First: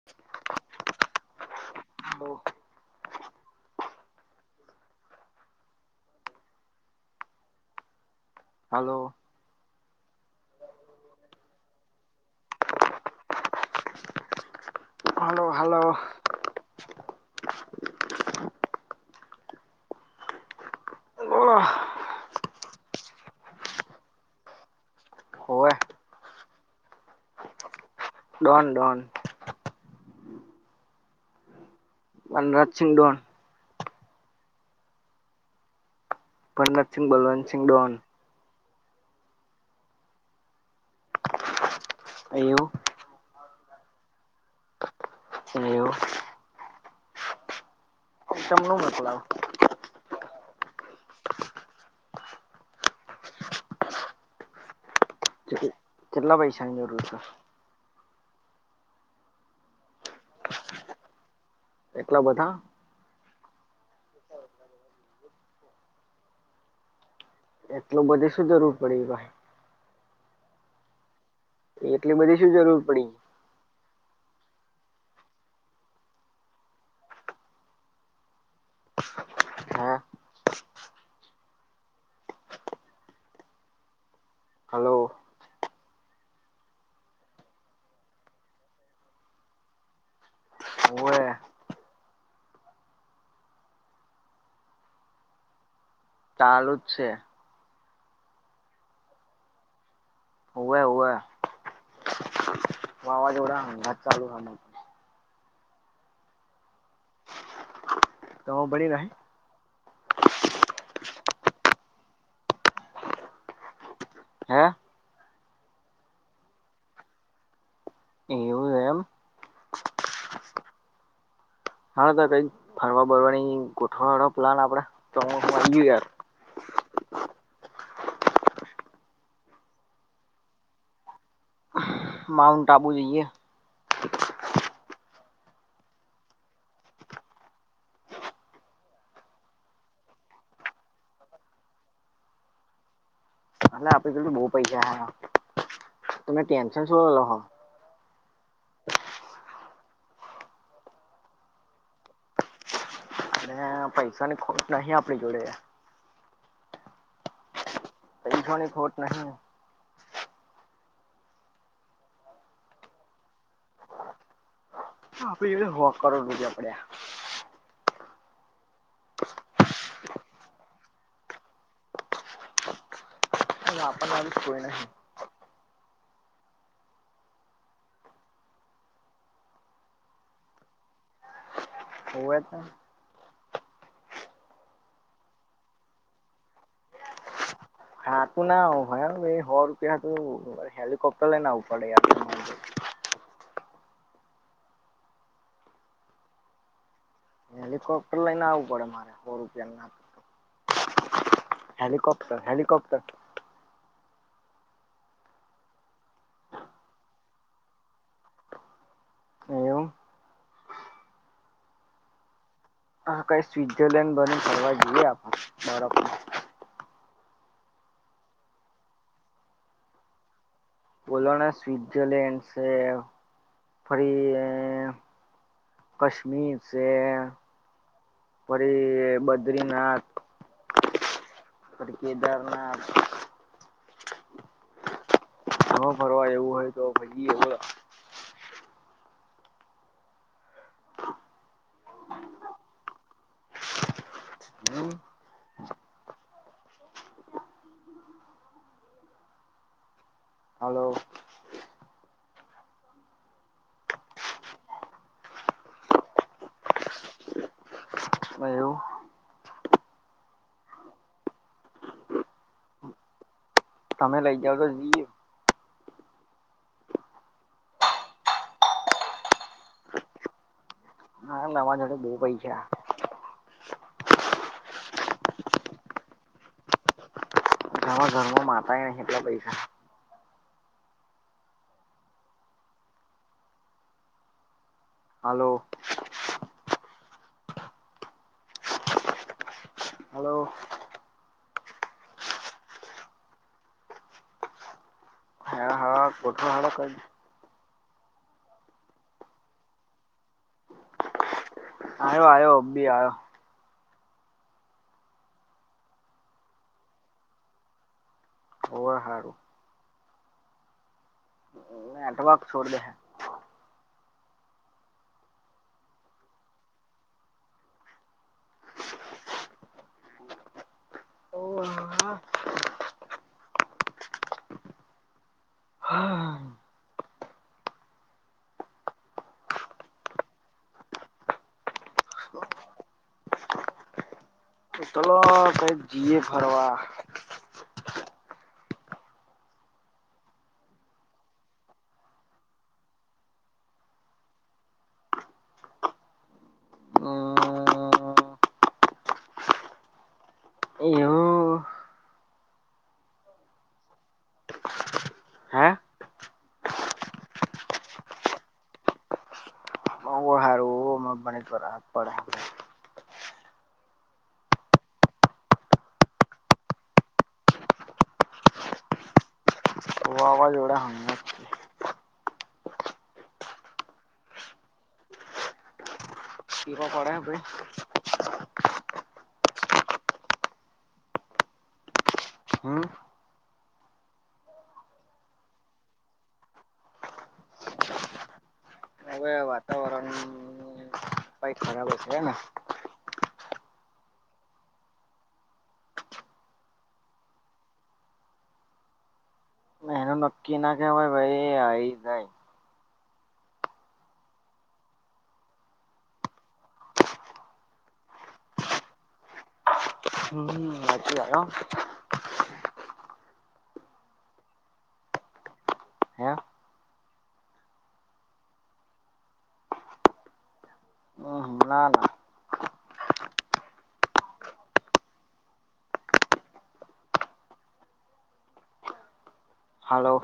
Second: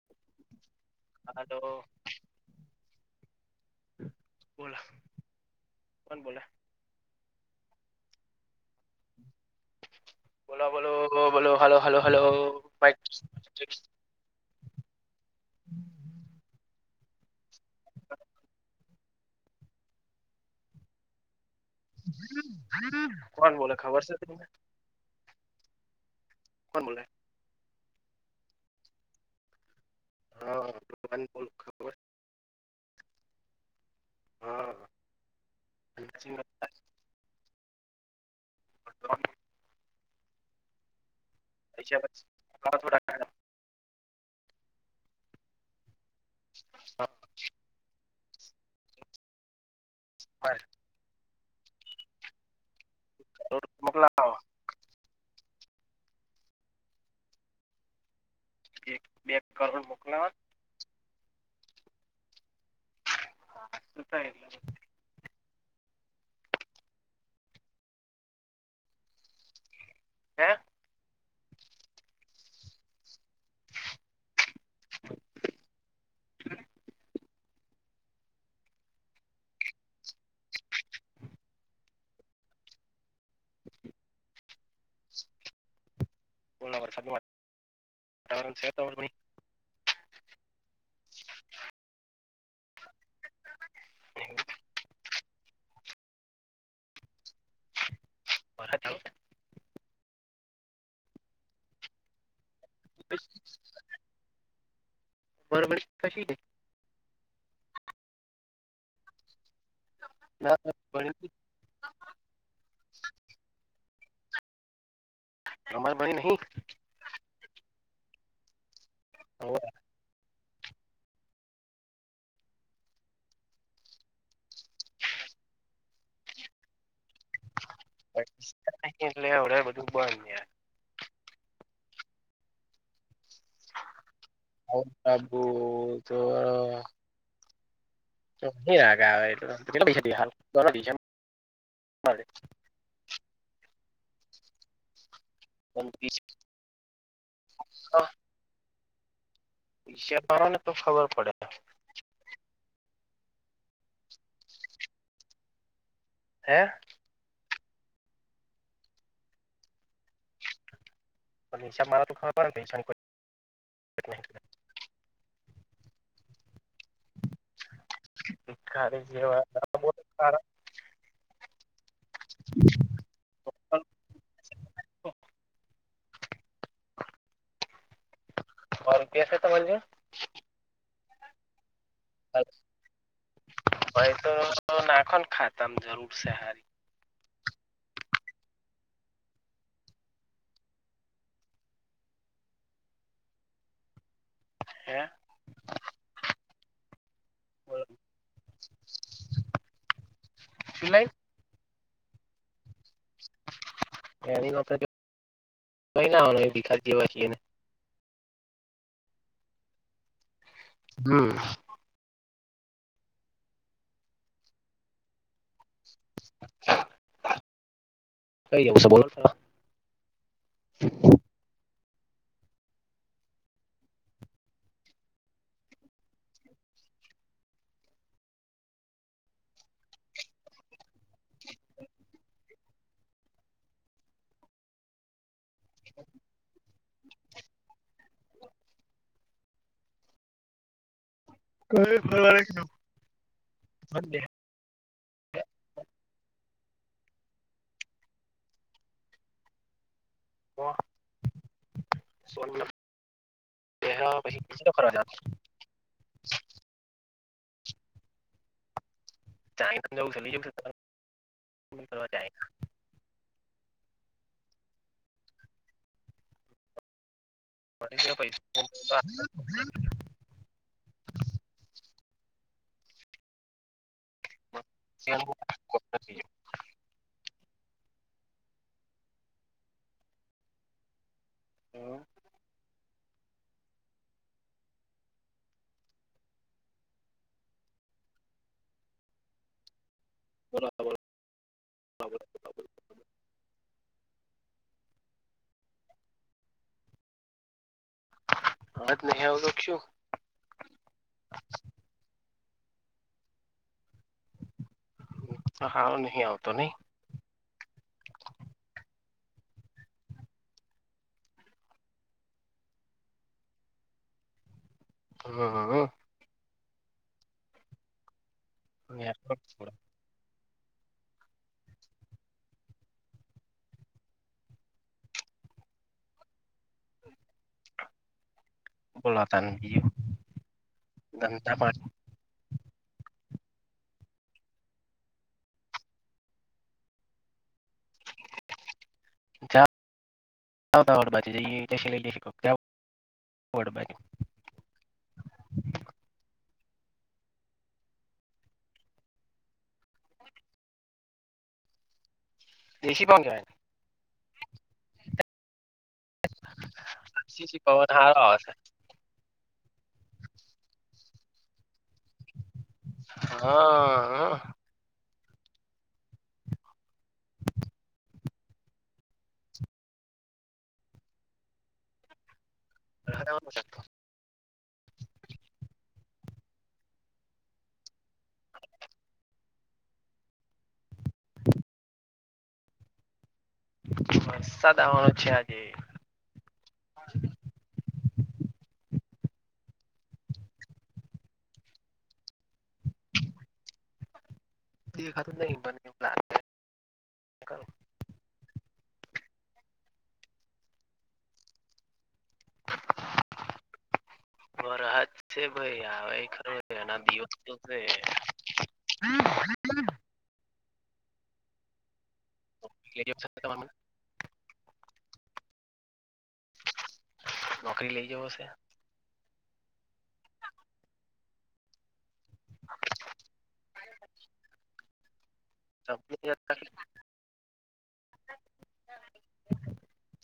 [inaudible] હા તો હલો બોલો કોણ બોલો હલો. બોલો બોલો બોલો hello hello hello [unintelligible] hello hello. બોલો કોણ બોલે ખબર છે તમને હોવે કોણ બોલે ડોન ડોન ડોન બોલે ખબર વનરાજ સિંહ ડોન હા [unintelligible] ભરનતસિહ બલવંતસિહ ડોન [inaudible] પૈસા અ એવું થોડા એવું હા અસમ નું મોકલાવ [unintelligible] [unintelligible] મોકલા [inaudible] કેટલા પૈસાની જરૂર છે એક બે કરોડ મોકલાઓ ન એટલા બધા હા ત્રણ એટલું બધુ શું જરૂર પડી ભાઈ હે એટલી બધી શું જરૂર પડી હે હલો [unintelligible] જરૂર છે તમાર કોઈ હોવે [inaudible] ચાલુ જ છે. વરહાદ ચાલુ છે હોવે હોવે વાવાઝોડા હંગાત ચાલુ હે [unintelligible] કશી હે તો બણી રહે ના [unintelligible] હે અમારે ભણી નહી એવું હે એમ હોવે લ્યા હા તો કઈક ફરવા બરવાની ગોઠવા વાળો પ્લાન આપડે ચોમાસુ આઈ ગયું યાર [unintelligible] એટલે બધું બંધ માઉન્ટ આબુ જઈએ માઉન્ટ આબુ તો [unintelligible] કેટલા પૈસા [unintelligible] અન આપડી જોડે તો બહુ પૈસા હે પણ વીસ તમે ટેન્શન શું કરવા લો હો [inaudible] હિસાબ પાડો ને તો ખબર પડે ભૈસાની ખો નાહી આપણી જોડેે. હે? કઈ થોની ખોટ નથી. હિસાબ મારા તો ખવા [unintelligible] આપડી એ હું કરોડ રૂપિયા પડ્યા. ખ જેવા ખ [unintelligible] આપ પણ મારી કોઈહી. હર કે સહત ભોલજ? [unintelligible] હોવે જોડે તો. ભાઈ તો નાખો ખાતામ જરૂર છે હારી. હાું ના ભાઈ એ હો રૂપિયા તો હેિકપ્ટરે ના પડે. યાર હે? હેલિકોપ્ટર લઈને આવવું પડે મારે હો રૂપિયા ના. હેલિકપ્ટર હેલિકોપ્ટર એનીડ કઈ ના ભીખા દવા છીએને [unintelligible] એવમ. હમ. હ કઈ સ્વટ્ઝરલેન્ડ બને કરવા જઈએ આપ. કઈ આવવુંસ બોલો છ [unintelligible] બોલોના સ્વઝલેન્ડ છે, ફરી કશ્મીર છે. પછી બદ્રીનાથ. પણ કેદારનાથ હા ફરવા એવું હોય તો ભાઈ એ [unintelligible] ત [unintelligible] હ [unintelligible] હલો સો પછી કરવા [unintelligible] એવું ચાયજ ચલી જ [unintelligible] તમે લઈ જાઓ તો જી પડી ગ પ [unintelligible] હા નવાઝોડે બહુ પૈ છે. કે [unintelligible] માં ઘર માં માતાય નહી એટલા પૈસા. હ. હાલો. હલો બ [unintelligible] ગઠ હાળ ક [unintelligible] હાજ નહ આવ તો શું? આવ્યો આવ્યો બી આવ્યો. હા નહી આવતો નહી. હવા હારું. હટ વક છોડ દ હે. હમ હ. મે [unintelligible] ઓ હા. બોલા તાન ભું, ધંધ પા ચલો કઈ જીએ ફરવા. જ જઈએ એ લ શ [unintelligible] બડબાઈ હમ એવું એસી પણ જાય હે એસી થી પવન હારો આવશે [unintelligible] હારુ મને જ વરસાદ પડહે હા હા વાવાજોડા હામે વરસાદ આવેને મુ જાગતો ટીપા પડે? હા ભઈ હમ્મ. વરસાદ આવાનો છે આજે. હવે વાતાવરણને બાઈક ખરાબ હ તો છે ને? દેખાતું જ નહી મને એવું લાગે એનું નક્કી ના કેહેવાય ભાઈ આઈ જાય. વરહાદ છે ભાઈ આવે ખરોને એના દિવસ તો છે [inaudible] હમ્મ હાચી વાત હો તો કે [unintelligible] આપશો તમાર મને હે નોકરી લઈ જવોશે. હમ્મ હમ્મ ના ના [unintelligible] કાલે હલો.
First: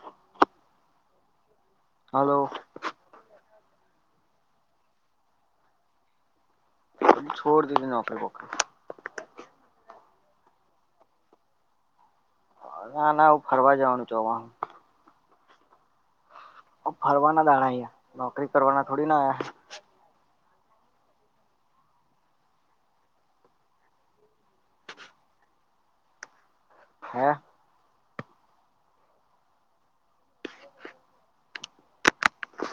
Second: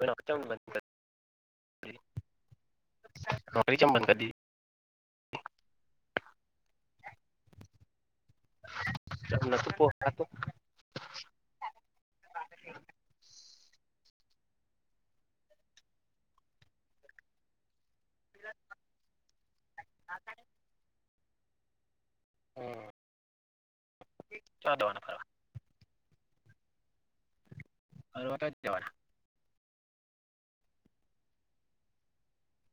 નોકરી ચમ બંધ કરો દીધી હાલો નોકરી ચમ બંધ કરી દીધી. છોડ દીધી નોકરી બોકરી કેમ નતું પોહાતું. ના ના હું ફરવા જવાનું ચોમાહામાં ફરવાના દાણા અહિયા નોકરી કરવાના થોડી ના આયા [inaudible] હમ્મ. ચો જવાના ફરવા હે ફરવા તો જવાના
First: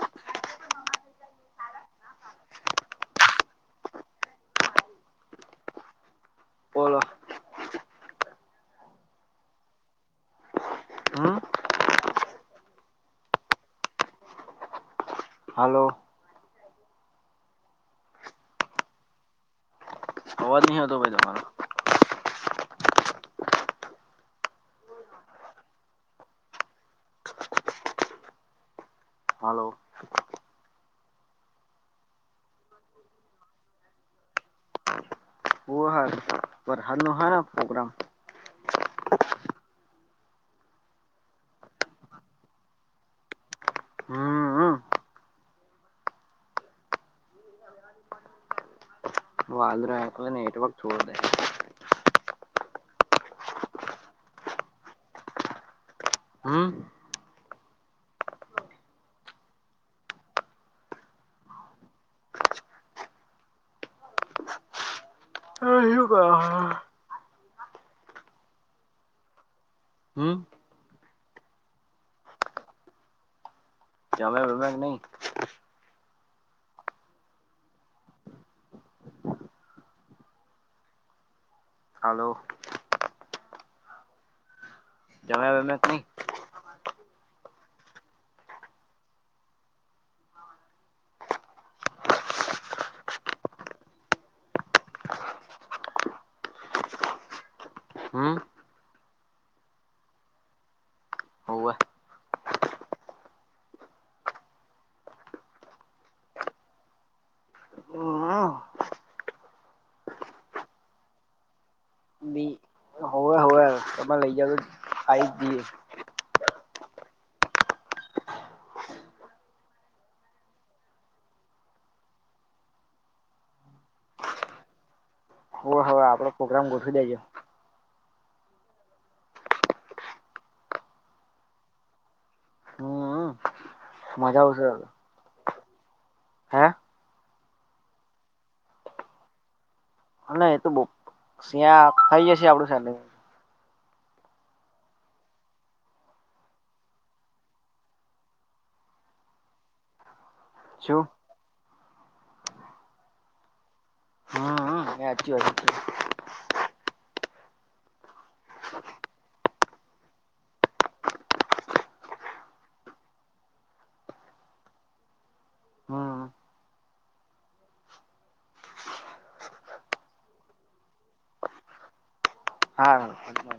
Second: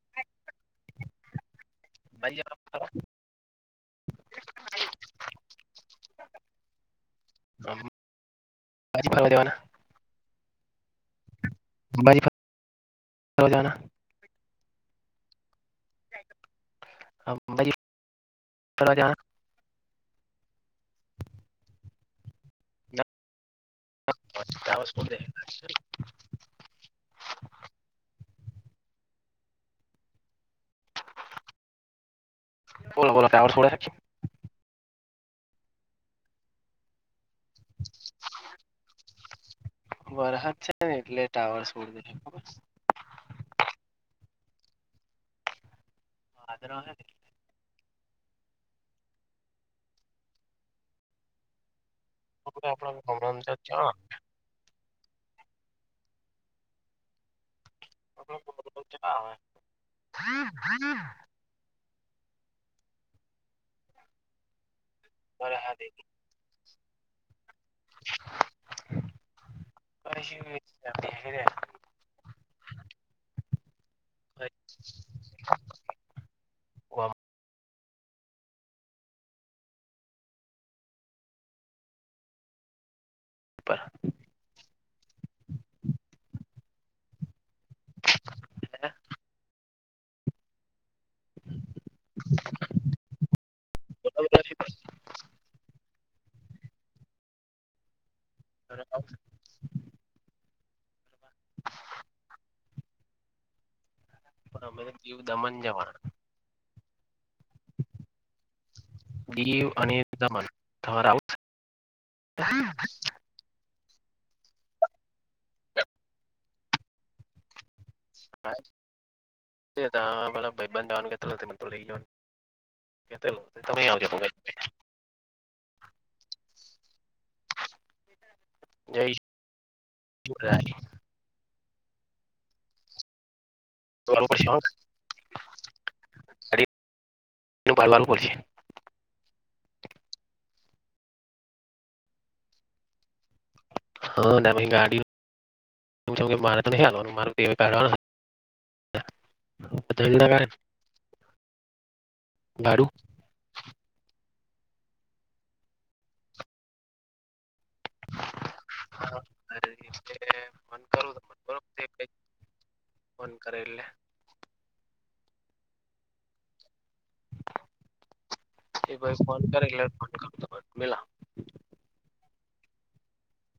નહી જવાના ફરવા? [inaudible] બાજરી બોલો ભરવા જવાના? હમ્મ અંબાજી ફરવા જવાના? હલો. અમેરિકા જવાના અવાજ નહી આવતો ભાઈ તમારો બસ ભાઈ ટાવર સોડી દે હે હલો. બોલો બોલો ટાવર છોડે હે? હું હ વરહાદનો હાનો હ પ્રોગ્રામ વરહાદ છે ને એટલે ટાવર સોડી દે તન ખબર ભાદરવા હે ને વાદરા એટલે નેટવર્ક છોડીદે [unintelligible] હમ્મ. એટલો બધો તો ત્યાં આવે. [unintelligible] [unintelligible] [unintelligible] જમે વમેક નહી ગામ હાલો પ જમ્યા વમ્યા કે ની? નાના [inaudible] હમ્મ તને ફાવશે હોવે [inaudible] પણ અમે દીવ દમન જવાના દીવ અને દમન તમારે આવું? મને લઈ જાજોન આવી જ જીએ. હા તું અન તારા બધા ભ‌ઈબંધ આવાનું કેતો તો લઈ ગ્યો ની. કેતો તો તમેય આવજો ભા‌ઈબંધને લ‌ઈન હુ હવે આપડો ફો ગ્રામ ગોઠવી દેજો. [unintelligible] હમ તો આવું મજા પડશે આવશે હે હા [unintelligible] હ ના એ તો બ સિયા થઈ જશે આપડું સાથે હા નવીગાડીન હું જ‌ઉને મારે તો નહીં આલવાનું મારે તો પૈહા કાડવાના. ના તમતમારે શું? ભાડુ હમ હમ એ હાચી વાત છે [inaudible] [inaudible] ફોન કરે એટલે હમ ગિરિશભાઈ ફોન કરે એટલે ફોન કરુ તમન મિલાવ. હા